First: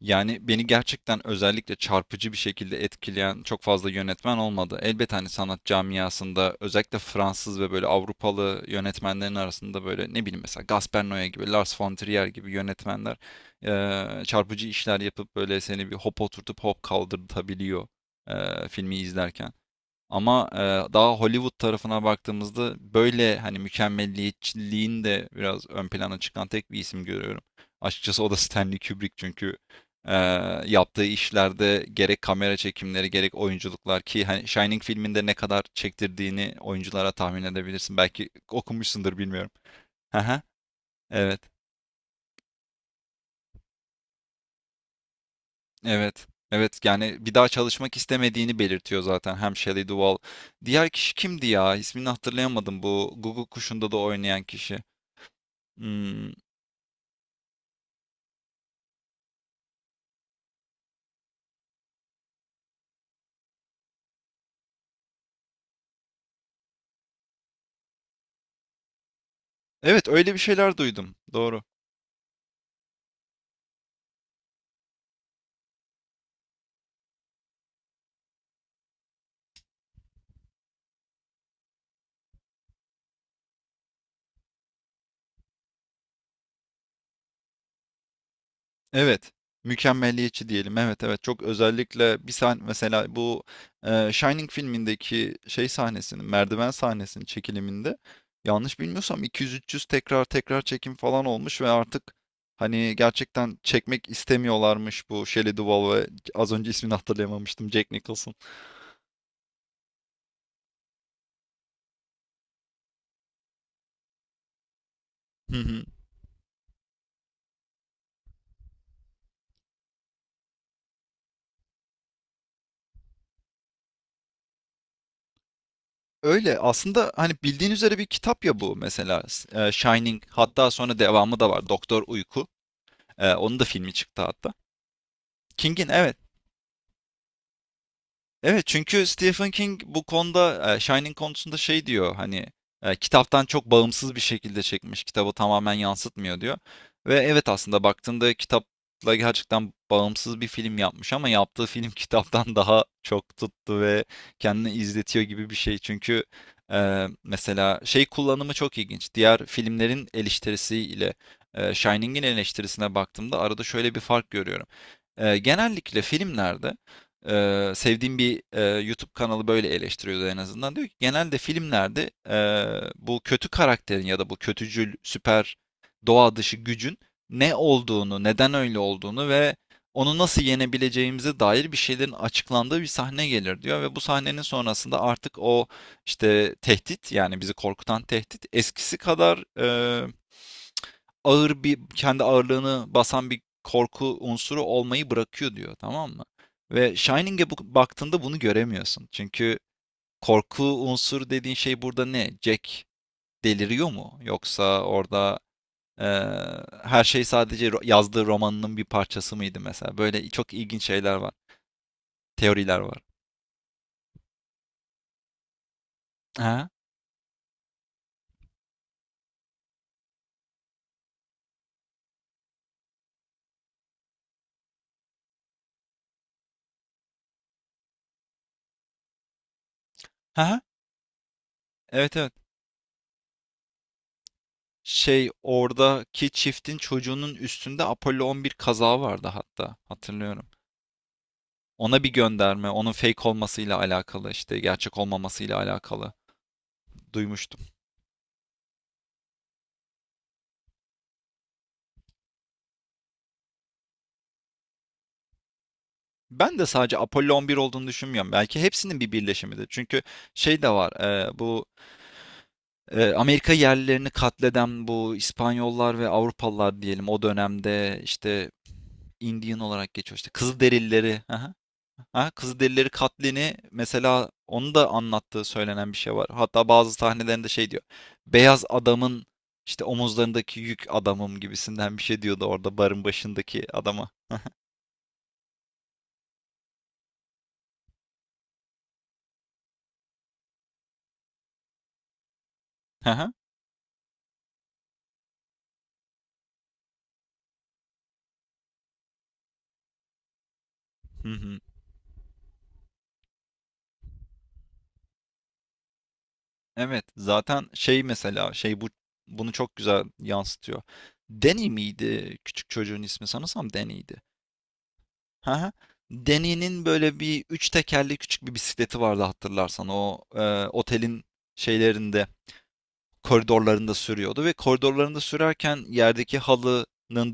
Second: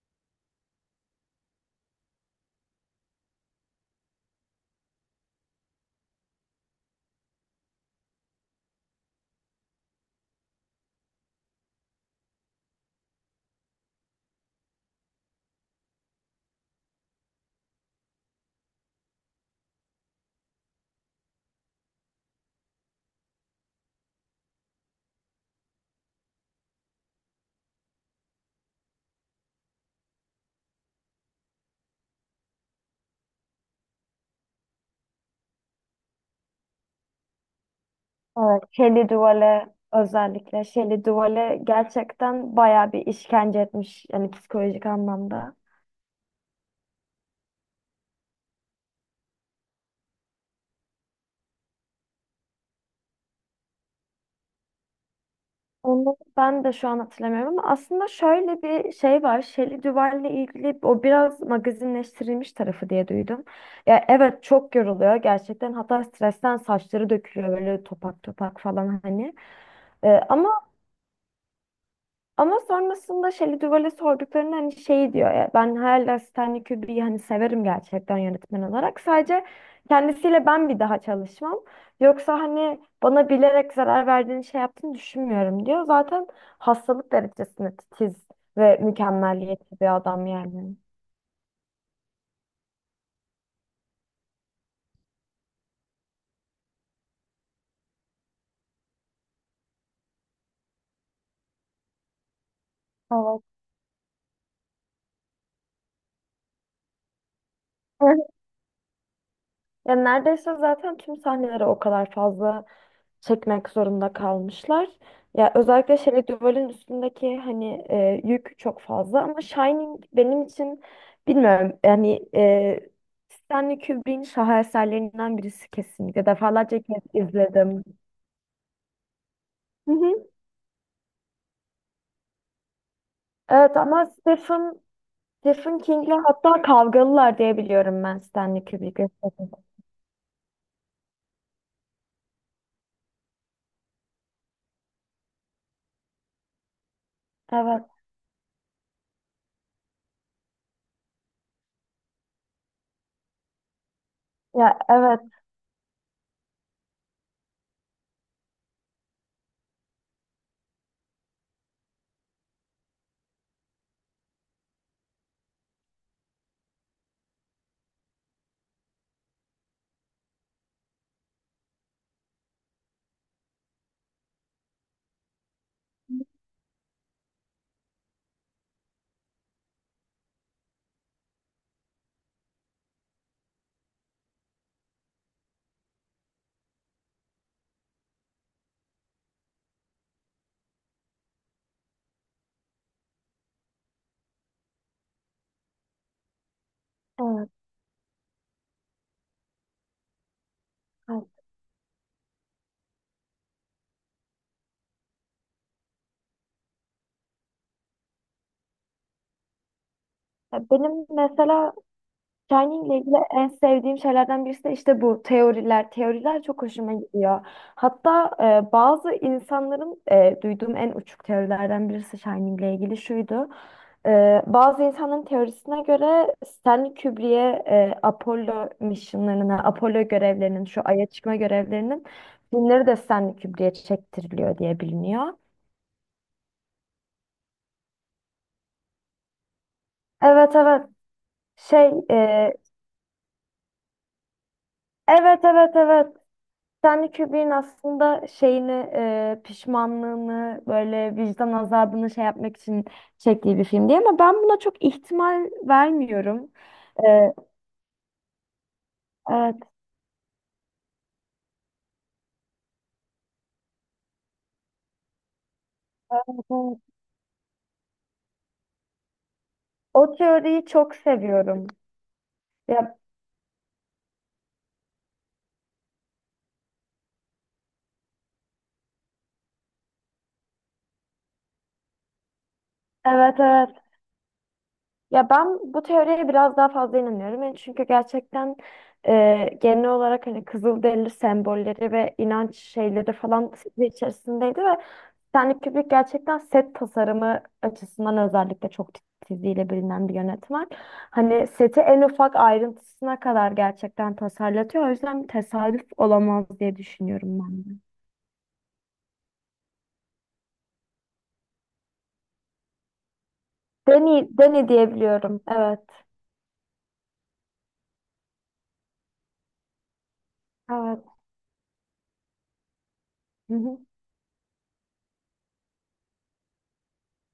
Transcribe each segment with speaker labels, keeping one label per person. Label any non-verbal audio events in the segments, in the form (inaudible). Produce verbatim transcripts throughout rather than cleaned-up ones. Speaker 1: Yani beni gerçekten özellikle çarpıcı bir şekilde etkileyen çok fazla yönetmen olmadı. Elbet hani sanat camiasında özellikle Fransız ve böyle Avrupalı yönetmenlerin arasında böyle ne bileyim mesela Gaspar Noé gibi, Lars von Trier gibi yönetmenler eee, çarpıcı işler yapıp böyle seni bir hop oturtup hop kaldırtabiliyor eee, filmi izlerken. Ama e, daha Hollywood tarafına baktığımızda böyle hani mükemmelliyetçiliğin de biraz ön plana çıkan tek bir isim görüyorum. Açıkçası o da Stanley Kubrick çünkü e, yaptığı işlerde gerek kamera çekimleri gerek oyunculuklar ki hani Shining filminde ne kadar çektirdiğini oyunculara tahmin edebilirsin. Belki
Speaker 2: Evet, Shelley
Speaker 1: okumuşsundur bilmiyorum.
Speaker 2: Duvall'e
Speaker 1: Haha,
Speaker 2: özellikle Shelley
Speaker 1: evet,
Speaker 2: Duvall'e gerçekten bayağı bir işkence etmiş, yani psikolojik anlamda.
Speaker 1: evet, evet. Yani bir daha çalışmak istemediğini belirtiyor zaten hem Shelley Duvall. Diğer kişi kimdi ya? İsmini hatırlayamadım bu Guguk Kuşu'nda da oynayan kişi.
Speaker 2: Onu
Speaker 1: Hmm,
Speaker 2: ben de şu an hatırlamıyorum, ama aslında şöyle bir şey var. Shelley Duvall'le ilgili o biraz magazinleştirilmiş tarafı diye duydum. Ya evet, çok yoruluyor gerçekten. Hatta stresten saçları dökülüyor, böyle topak topak falan hani.
Speaker 1: evet
Speaker 2: Ee,
Speaker 1: öyle bir
Speaker 2: ama
Speaker 1: şeyler duydum. Doğru.
Speaker 2: Ama sonrasında Shelley Duvall'e sorduklarında hani şey diyor ya, ben hala Stanley Kubrick'i hani severim gerçekten yönetmen olarak. Sadece kendisiyle ben bir daha çalışmam. Yoksa hani bana bilerek zarar verdiğini, şey yaptığını düşünmüyorum diyor. Zaten hastalık derecesinde titiz ve
Speaker 1: Evet.
Speaker 2: mükemmeliyetçi bir adam
Speaker 1: Mükemmeliyetçi
Speaker 2: yani.
Speaker 1: diyelim. Evet evet çok özellikle bir sahne mesela bu e, Shining filmindeki şey sahnesinin merdiven sahnesinin çekiliminde yanlış bilmiyorsam iki yüz üç yüz tekrar tekrar çekim falan olmuş ve artık hani
Speaker 2: Evet.
Speaker 1: gerçekten çekmek istemiyorlarmış bu Shelley Duvall ve az önce ismini hatırlayamamıştım Jack Nicholson.
Speaker 2: (laughs) Ya neredeyse zaten tüm sahneleri o kadar fazla çekmek zorunda kalmışlar. Ya
Speaker 1: Hı hı.
Speaker 2: özellikle şey duvarın üstündeki hani e, yük çok fazla, ama Shining benim için bilmiyorum yani, e, Stanley Kubrick'in şaheserlerinden birisi kesinlikle.
Speaker 1: Öyle
Speaker 2: Defalarca kez
Speaker 1: aslında hani bildiğin
Speaker 2: izledim.
Speaker 1: üzere bir kitap ya bu mesela S- e,
Speaker 2: Hı
Speaker 1: Shining,
Speaker 2: hı.
Speaker 1: hatta sonra devamı da var, Doktor Uyku. Ee, onun da
Speaker 2: Evet,
Speaker 1: filmi
Speaker 2: ama
Speaker 1: çıktı hatta.
Speaker 2: Stephen Stephen
Speaker 1: King'in, evet.
Speaker 2: King'le hatta kavgalılar diye biliyorum ben Stanley
Speaker 1: Evet çünkü
Speaker 2: Kubrick'le.
Speaker 1: Stephen King bu konuda e, Shining konusunda şey diyor hani e, kitaptan çok bağımsız bir şekilde çekmiş, kitabı tamamen yansıtmıyor diyor. Ve evet aslında
Speaker 2: Evet.
Speaker 1: baktığında kitapla gerçekten bağımsız bir film yapmış ama yaptığı film (laughs) kitaptan daha çok tuttu ve kendini
Speaker 2: Ya evet.
Speaker 1: izletiyor gibi bir şey. Çünkü e, mesela şey kullanımı çok ilginç. Diğer filmlerin eleştirisiyle e, Shining'in eleştirisine baktığımda arada şöyle bir fark görüyorum. E, genellikle filmlerde, Eee, sevdiğim bir eee, YouTube kanalı böyle eleştiriyordu en azından. Diyor ki genelde filmlerde eee, bu kötü karakterin ya da bu kötücül süper doğa dışı gücün ne olduğunu, neden öyle olduğunu ve onu nasıl yenebileceğimize dair bir şeylerin açıklandığı bir sahne gelir diyor ve bu sahnenin sonrasında artık o işte tehdit, yani bizi korkutan tehdit, eskisi kadar eee ağır bir, kendi ağırlığını basan bir korku unsuru olmayı bırakıyor diyor, tamam mı? Ve Shining'e
Speaker 2: Evet,
Speaker 1: bu, baktığında bunu göremiyorsun. Çünkü korku
Speaker 2: evet.
Speaker 1: unsuru dediğin şey burada ne? Jack deliriyor mu? Yoksa orada eee, her şey sadece ro- yazdığı romanının bir parçası mıydı mesela? Böyle çok
Speaker 2: Ya
Speaker 1: ilginç
Speaker 2: benim
Speaker 1: şeyler var,
Speaker 2: mesela
Speaker 1: teoriler
Speaker 2: Shining ile
Speaker 1: var.
Speaker 2: ilgili en sevdiğim şeylerden birisi de işte bu teoriler. Teoriler çok
Speaker 1: Ha?
Speaker 2: hoşuma gidiyor. Hatta e, bazı insanların, e, duyduğum en uçuk teorilerden birisi Shining ile ilgili şuydu. E, bazı insanların teorisine göre Stanley Kubrick'e, e, Apollo misyonlarına, Apollo
Speaker 1: Ha?
Speaker 2: görevlerinin, şu Ay'a çıkma görevlerinin
Speaker 1: Evet evet.
Speaker 2: filmleri de Stanley Kubrick'e çektiriliyor diye
Speaker 1: Şey,
Speaker 2: biliniyor.
Speaker 1: oradaki çiftin çocuğunun üstünde Apollo on bir kazağı vardı hatta, hatırlıyorum.
Speaker 2: Evet, evet. Şey,
Speaker 1: Ona bir
Speaker 2: e,
Speaker 1: gönderme, onun fake olmasıyla alakalı, işte gerçek
Speaker 2: evet,
Speaker 1: olmamasıyla
Speaker 2: evet,
Speaker 1: alakalı
Speaker 2: evet. Stanley Kubrick'in
Speaker 1: duymuştum.
Speaker 2: aslında şeyini, e, pişmanlığını, böyle vicdan azabını şey yapmak için çektiği bir film diye, ama ben buna çok ihtimal vermiyorum.
Speaker 1: Ben de sadece
Speaker 2: E,
Speaker 1: Apollo on bir olduğunu düşünmüyorum. Belki hepsinin bir
Speaker 2: evet,
Speaker 1: birleşimidir. Çünkü şey de var, e, bu e, Amerika yerlilerini katleden bu İspanyollar ve
Speaker 2: evet.
Speaker 1: Avrupalılar diyelim, o dönemde işte Indian olarak
Speaker 2: O
Speaker 1: geçiyor işte,
Speaker 2: teoriyi çok
Speaker 1: Kızılderilileri. Aha.
Speaker 2: seviyorum.
Speaker 1: Ha, Kızılderilileri
Speaker 2: Ya,
Speaker 1: katlini mesela onu da anlattığı söylenen bir şey var. Hatta bazı sahnelerinde şey diyor. Beyaz adamın işte omuzlarındaki yük adamım gibisinden bir şey diyordu orada barın
Speaker 2: evet,
Speaker 1: başındaki
Speaker 2: evet.
Speaker 1: adama.
Speaker 2: Ya ben bu teoriye biraz daha fazla inanıyorum. Yani çünkü gerçekten e, genel olarak hani Kızılderili sembolleri ve inanç
Speaker 1: Hı
Speaker 2: şeyleri
Speaker 1: hı.
Speaker 2: falan içerisindeydi, ve Stanley Kubrick gerçekten set tasarımı açısından özellikle çok titizliğiyle bilinen bir yönetmen.
Speaker 1: Hı
Speaker 2: Hani
Speaker 1: hı.
Speaker 2: seti en ufak ayrıntısına kadar gerçekten tasarlatıyor. O yüzden tesadüf olamaz diye
Speaker 1: Evet,
Speaker 2: düşünüyorum ben
Speaker 1: zaten
Speaker 2: de.
Speaker 1: şey mesela şey bu bunu çok güzel yansıtıyor. Danny miydi küçük çocuğun ismi? Sanırsam Danny'ydi.
Speaker 2: Deni, Deni diyebiliyorum.
Speaker 1: Hı hı.
Speaker 2: Evet.
Speaker 1: Danny'nin böyle bir üç tekerli küçük bir bisikleti vardı, hatırlarsan o e,
Speaker 2: Evet.
Speaker 1: otelin şeylerinde,
Speaker 2: Hı hı.
Speaker 1: koridorlarında sürüyordu ve koridorlarında sürerken yerdeki halının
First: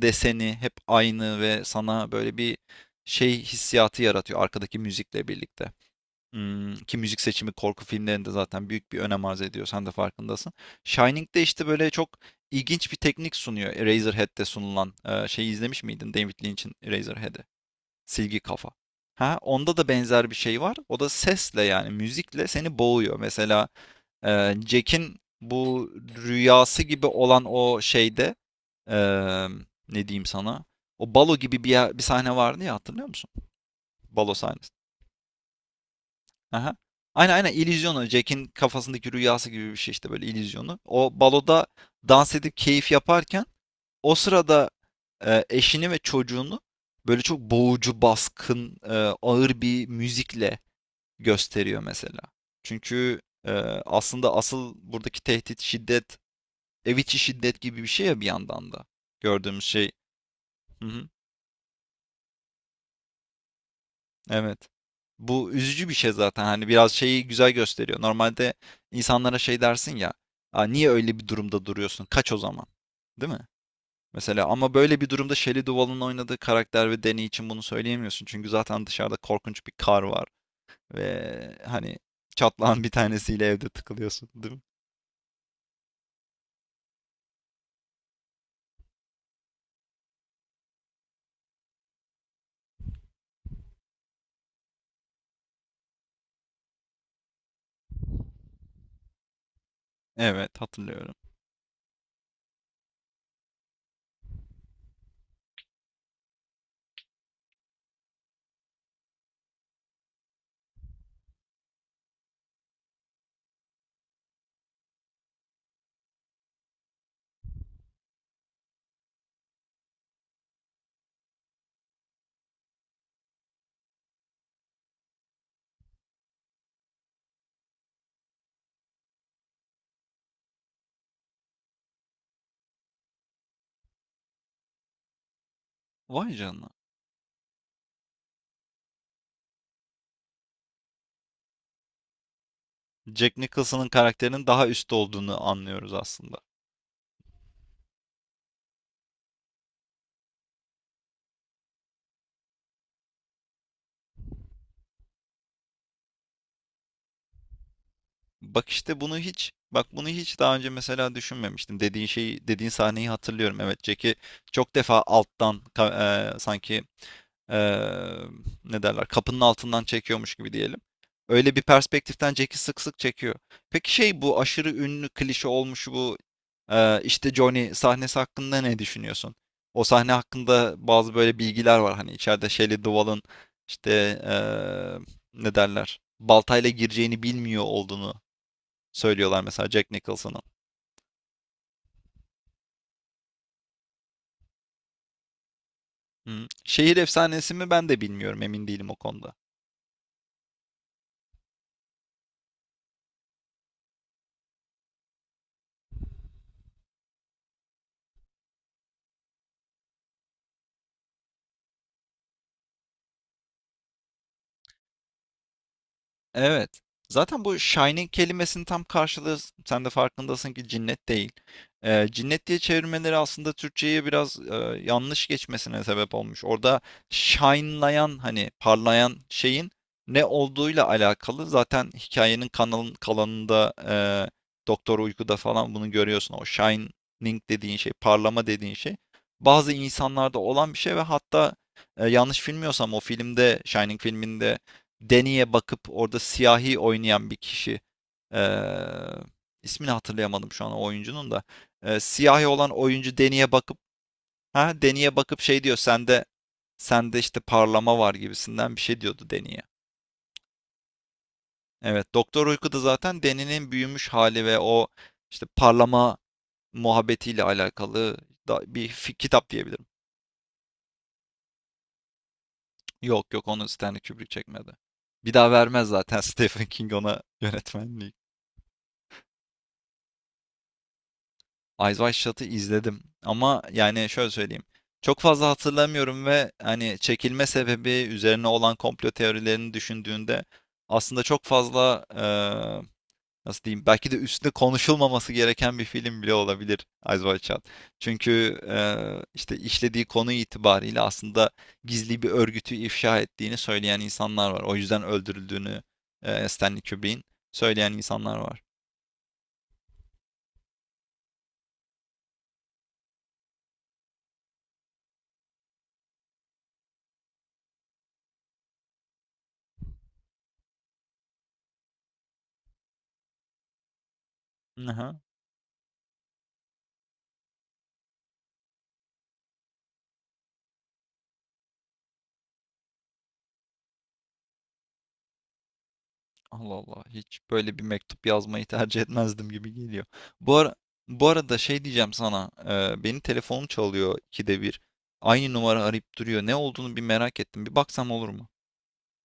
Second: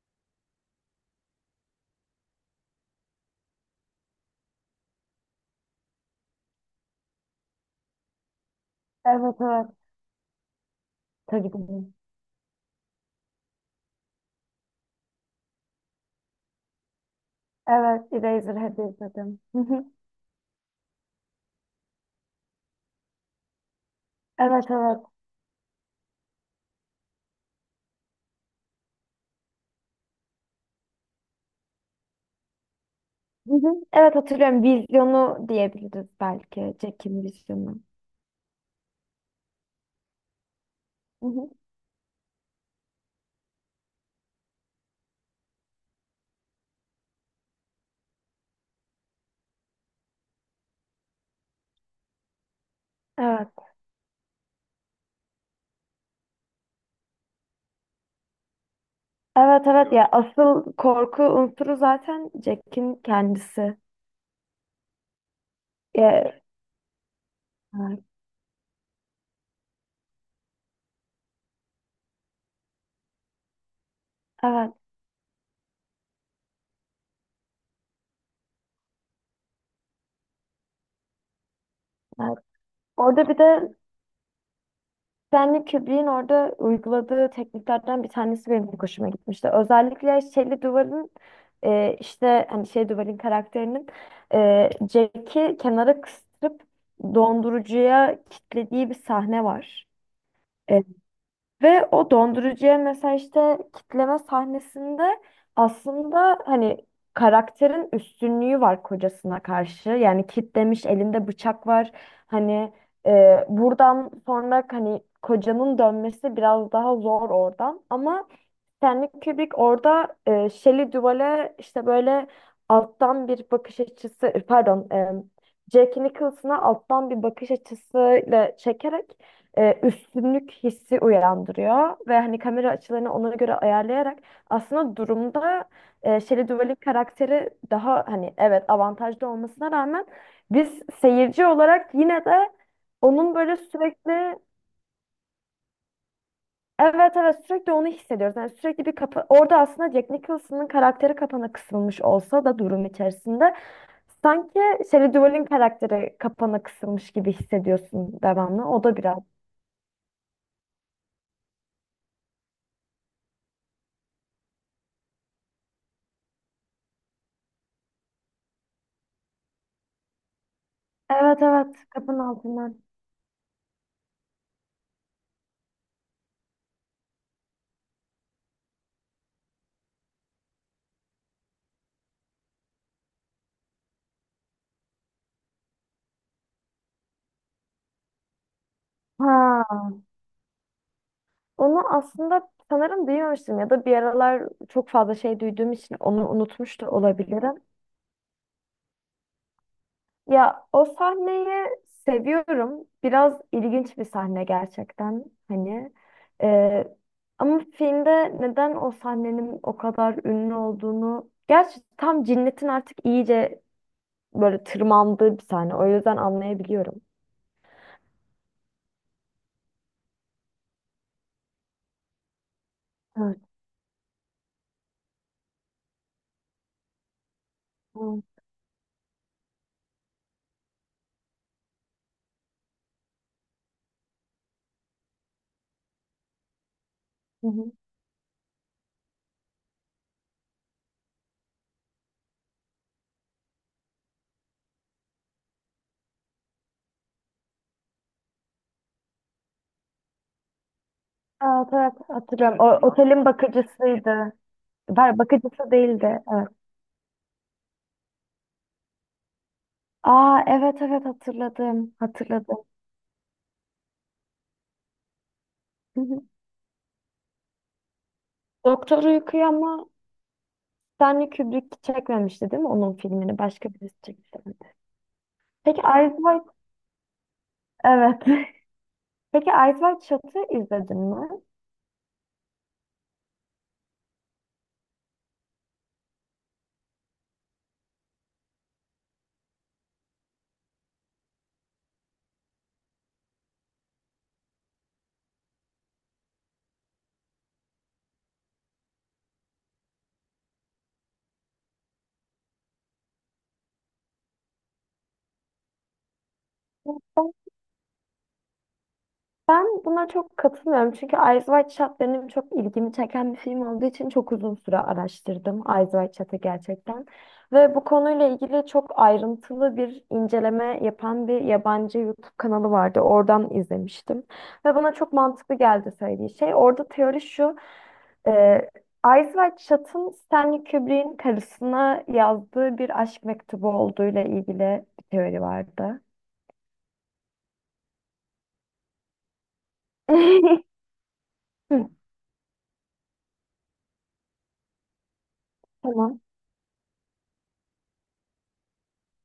Speaker 1: deseni hep aynı ve sana böyle bir şey hissiyatı yaratıyor arkadaki müzikle birlikte. Hmm, ki müzik seçimi korku filmlerinde zaten büyük bir önem
Speaker 2: Evet,
Speaker 1: arz ediyor.
Speaker 2: evet.
Speaker 1: Sen de farkındasın. Shining'de
Speaker 2: Tabii ki
Speaker 1: işte
Speaker 2: de.
Speaker 1: böyle çok ilginç bir teknik sunuyor. Eraserhead'de sunulan e, şeyi izlemiş miydin? David Lynch'in Eraserhead'i.
Speaker 2: Evet.
Speaker 1: Silgi kafa.
Speaker 2: Eraserhead'i
Speaker 1: Ha,
Speaker 2: izledim. Hı
Speaker 1: onda
Speaker 2: hı.
Speaker 1: da benzer bir şey var. O da sesle, yani müzikle seni boğuyor. Mesela ee,
Speaker 2: Evet, evet.
Speaker 1: Jack'in bu rüyası gibi olan o şeyde, ee, ne diyeyim sana? O balo gibi bir, yer- bir sahne vardı ya, hatırlıyor musun?
Speaker 2: Hı hı. Evet,
Speaker 1: Balo
Speaker 2: hatırlıyorum.
Speaker 1: sahnesi.
Speaker 2: Vizyonu diyebiliriz belki.
Speaker 1: Aha.
Speaker 2: Jack'in
Speaker 1: Aynen aynen,
Speaker 2: vizyonu.
Speaker 1: illüzyonu. Jack'in kafasındaki rüyası gibi bir şey işte, böyle illüzyonu. O
Speaker 2: Hı hı.
Speaker 1: baloda dans edip keyif yaparken o sırada e, eşini ve çocuğunu böyle çok boğucu, baskın, e, ağır bir müzikle gösteriyor mesela. Çünkü e,
Speaker 2: Evet.
Speaker 1: aslında asıl buradaki tehdit, şiddet, ev içi şiddet gibi bir şey ya bir yandan da.
Speaker 2: Evet,
Speaker 1: Gördüğümüz şey.
Speaker 2: evet, ya asıl
Speaker 1: Hı hı,
Speaker 2: korku unsuru zaten Jack'in kendisi.
Speaker 1: evet. Bu üzücü bir şey
Speaker 2: Ya,
Speaker 1: zaten. Hani biraz şeyi güzel gösteriyor.
Speaker 2: evet,
Speaker 1: Normalde insanlara şey dersin ya. Aa, niye öyle bir durumda duruyorsun? Kaç o zaman. Değil mi? Mesela ama
Speaker 2: evet.
Speaker 1: böyle bir durumda Shelley Duvall'ın oynadığı karakter ve Dany için bunu söyleyemiyorsun. Çünkü zaten dışarıda korkunç bir kar var. Ve hani
Speaker 2: Evet.
Speaker 1: çatlağın bir
Speaker 2: Orada bir
Speaker 1: tanesiyle evde
Speaker 2: de
Speaker 1: tıkılıyorsun, değil mi?
Speaker 2: Stanley Kubrick'in orada uyguladığı tekniklerden bir tanesi benim çok hoşuma gitmişti. Özellikle şeyli duvarın, e, işte hani şey duvarın karakterinin, e, Jack'i kenara kıstırıp dondurucuya kilitlediği bir sahne var.
Speaker 1: Evet,
Speaker 2: E,
Speaker 1: hatırlıyorum.
Speaker 2: Ve o dondurucuya mesela işte kitleme sahnesinde aslında hani karakterin üstünlüğü var kocasına karşı. Yani kitlemiş, elinde bıçak var. Hani e, buradan sonra hani kocanın dönmesi biraz daha zor oradan. Ama Stanley Kubrick orada, e, Shelley Duvall'e işte böyle alttan bir bakış açısı, e, pardon e, Jack Nicholson'a alttan bir bakış açısıyla çekerek e, üstünlük hissi uyandırıyor ve hani kamera açılarını ona göre ayarlayarak aslında durumda e,
Speaker 1: Vay
Speaker 2: Shelley
Speaker 1: canına.
Speaker 2: Duvall'in karakteri daha hani evet avantajlı olmasına rağmen biz seyirci olarak yine de onun
Speaker 1: Jack
Speaker 2: böyle
Speaker 1: Nicholson'ın
Speaker 2: sürekli.
Speaker 1: karakterinin daha üstte olduğunu anlıyoruz aslında.
Speaker 2: Evet, evet, sürekli onu hissediyoruz. Yani sürekli bir kapa orada, aslında Jack Nicholson'ın karakteri kapana kısılmış olsa da durum içerisinde sanki Shelley Duvall'in karakteri kapana kısılmış gibi hissediyorsun devamlı.
Speaker 1: Bak
Speaker 2: O da
Speaker 1: işte bunu
Speaker 2: biraz.
Speaker 1: hiç, bak bunu hiç daha önce mesela düşünmemiştim. Dediğin şeyi, dediğin sahneyi hatırlıyorum. Evet, Jack'i çok defa alttan ka- e, sanki e, ne derler, kapının altından çekiyormuş gibi diyelim.
Speaker 2: Evet,
Speaker 1: Öyle bir
Speaker 2: evet, kapının
Speaker 1: perspektiften Jack'i sık
Speaker 2: altından.
Speaker 1: sık çekiyor. Peki şey, bu aşırı ünlü klişe olmuş bu e, işte Johnny sahnesi hakkında ne düşünüyorsun? O sahne hakkında bazı böyle bilgiler var, hani içeride Shelley Duvall'ın işte e, ne derler, baltayla gireceğini bilmiyor olduğunu söylüyorlar mesela
Speaker 2: Ha.
Speaker 1: Jack Nicholson'ın.
Speaker 2: Onu aslında sanırım duymamıştım, ya da bir aralar çok fazla şey duyduğum için onu
Speaker 1: Hmm.
Speaker 2: unutmuş da
Speaker 1: Şehir efsanesi
Speaker 2: olabilirim.
Speaker 1: mi, ben de bilmiyorum, emin değilim o konuda.
Speaker 2: Ya o sahneyi seviyorum. Biraz ilginç bir sahne gerçekten hani. Ee, Ama filmde neden o sahnenin o kadar ünlü olduğunu... Gerçi tam cinnetin artık iyice böyle tırmandığı bir sahne. O yüzden
Speaker 1: Evet.
Speaker 2: anlayabiliyorum.
Speaker 1: Zaten bu shining kelimesinin tam karşılığı, sen de farkındasın ki, cinnet değil. Eee, cinnet diye çevirmeleri
Speaker 2: Evet.
Speaker 1: aslında Türkçe'ye biraz, eee, yanlış geçmesine sebep olmuş. Orada shine'layan,
Speaker 2: Evet.
Speaker 1: hani parlayan şeyin ne olduğuyla alakalı. Zaten hikayenin kanalın kalanında, eee, Doktor Uyku'da falan bunu görüyorsun. O shining
Speaker 2: Hı hı.
Speaker 1: dediğin şey, parlama dediğin şey bazı insanlarda olan bir şey ve hatta, eee, yanlış bilmiyorsam o filmde, Shining filminde, Deni'ye bakıp orada siyahi oynayan bir kişi, eee, ismini hatırlayamadım şu an o oyuncunun da.
Speaker 2: Evet, evet,
Speaker 1: Eee, siyahi
Speaker 2: hatırlıyorum. O,
Speaker 1: olan oyuncu
Speaker 2: otelin
Speaker 1: Deni'ye bakıp,
Speaker 2: bakıcısıydı.
Speaker 1: ha Deni'ye
Speaker 2: Ver
Speaker 1: bakıp şey
Speaker 2: bakıcısı
Speaker 1: diyor,
Speaker 2: değildi.
Speaker 1: sende
Speaker 2: Evet.
Speaker 1: sende işte parlama var gibisinden bir şey diyordu Deni'ye.
Speaker 2: Aa, evet, evet, hatırladım.
Speaker 1: Evet, Doktor
Speaker 2: Hatırladım.
Speaker 1: Uyku'da zaten Deni'nin büyümüş hali ve o işte
Speaker 2: Hı
Speaker 1: parlama
Speaker 2: hı.
Speaker 1: muhabbetiyle alakalı da bir
Speaker 2: Doktor
Speaker 1: fi-
Speaker 2: uykuyor,
Speaker 1: kitap diyebilirim.
Speaker 2: ama Stanley Kubrick çekmemişti değil mi onun
Speaker 1: Yok
Speaker 2: filmini?
Speaker 1: yok, onu
Speaker 2: Başka birisi
Speaker 1: Stanley Kubrick
Speaker 2: çekti.
Speaker 1: çekmedi. Bir daha
Speaker 2: Peki
Speaker 1: vermez
Speaker 2: Eyes
Speaker 1: zaten (laughs)
Speaker 2: Wide,
Speaker 1: Stephen King ona yönetmenliği.
Speaker 2: evet. (laughs) Peki Eyes Wide Shut'ı izledin mi?
Speaker 1: Eyes Wide Shut'ı izledim ama yani şöyle söyleyeyim. Çok fazla hatırlamıyorum ve hani çekilme sebebi üzerine olan komplo teorilerini düşündüğünde aslında çok fazla, eee, nasıl diyeyim, belki de üstüne konuşulmaması gereken bir film bile olabilir Eyes Wide Shut. Çünkü eee, işte işlediği konu itibariyle aslında gizli bir örgütü ifşa ettiğini söyleyen insanlar var. O yüzden öldürüldüğünü eee Stanley
Speaker 2: Ben
Speaker 1: Kubrick'in söyleyen insanlar var.
Speaker 2: ben buna çok katılmıyorum. Çünkü Eyes Wide Shut benim çok ilgimi çeken bir film olduğu için çok uzun süre araştırdım Eyes Wide Shut'ı gerçekten. Ve bu konuyla ilgili çok ayrıntılı bir inceleme yapan bir yabancı YouTube kanalı vardı. Oradan izlemiştim. Ve bana çok
Speaker 1: Aha.
Speaker 2: mantıklı geldi söylediği şey. Orada teori şu. Ee, Eyes Wide Shut'ın Stanley Kubrick'in karısına yazdığı bir aşk mektubu olduğuyla ilgili bir teori vardı.
Speaker 1: Allah Allah, hiç böyle bir mektup yazmayı tercih etmezdim gibi geliyor. Bu ara,
Speaker 2: (laughs)
Speaker 1: bu arada şey
Speaker 2: Hı.
Speaker 1: diyeceğim sana. e, benim telefonum çalıyor ikide bir. Aynı numara arayıp
Speaker 2: Tamam.
Speaker 1: duruyor. Ne olduğunu bir merak ettim. Bir baksam olur mu?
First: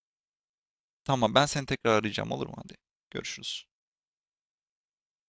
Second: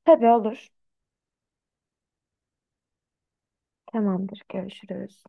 Speaker 2: Tabii, olur.
Speaker 1: Tamam, ben seni tekrar arayacağım, olur mu? Hadi görüşürüz.
Speaker 2: Tamamdır. Görüşürüz.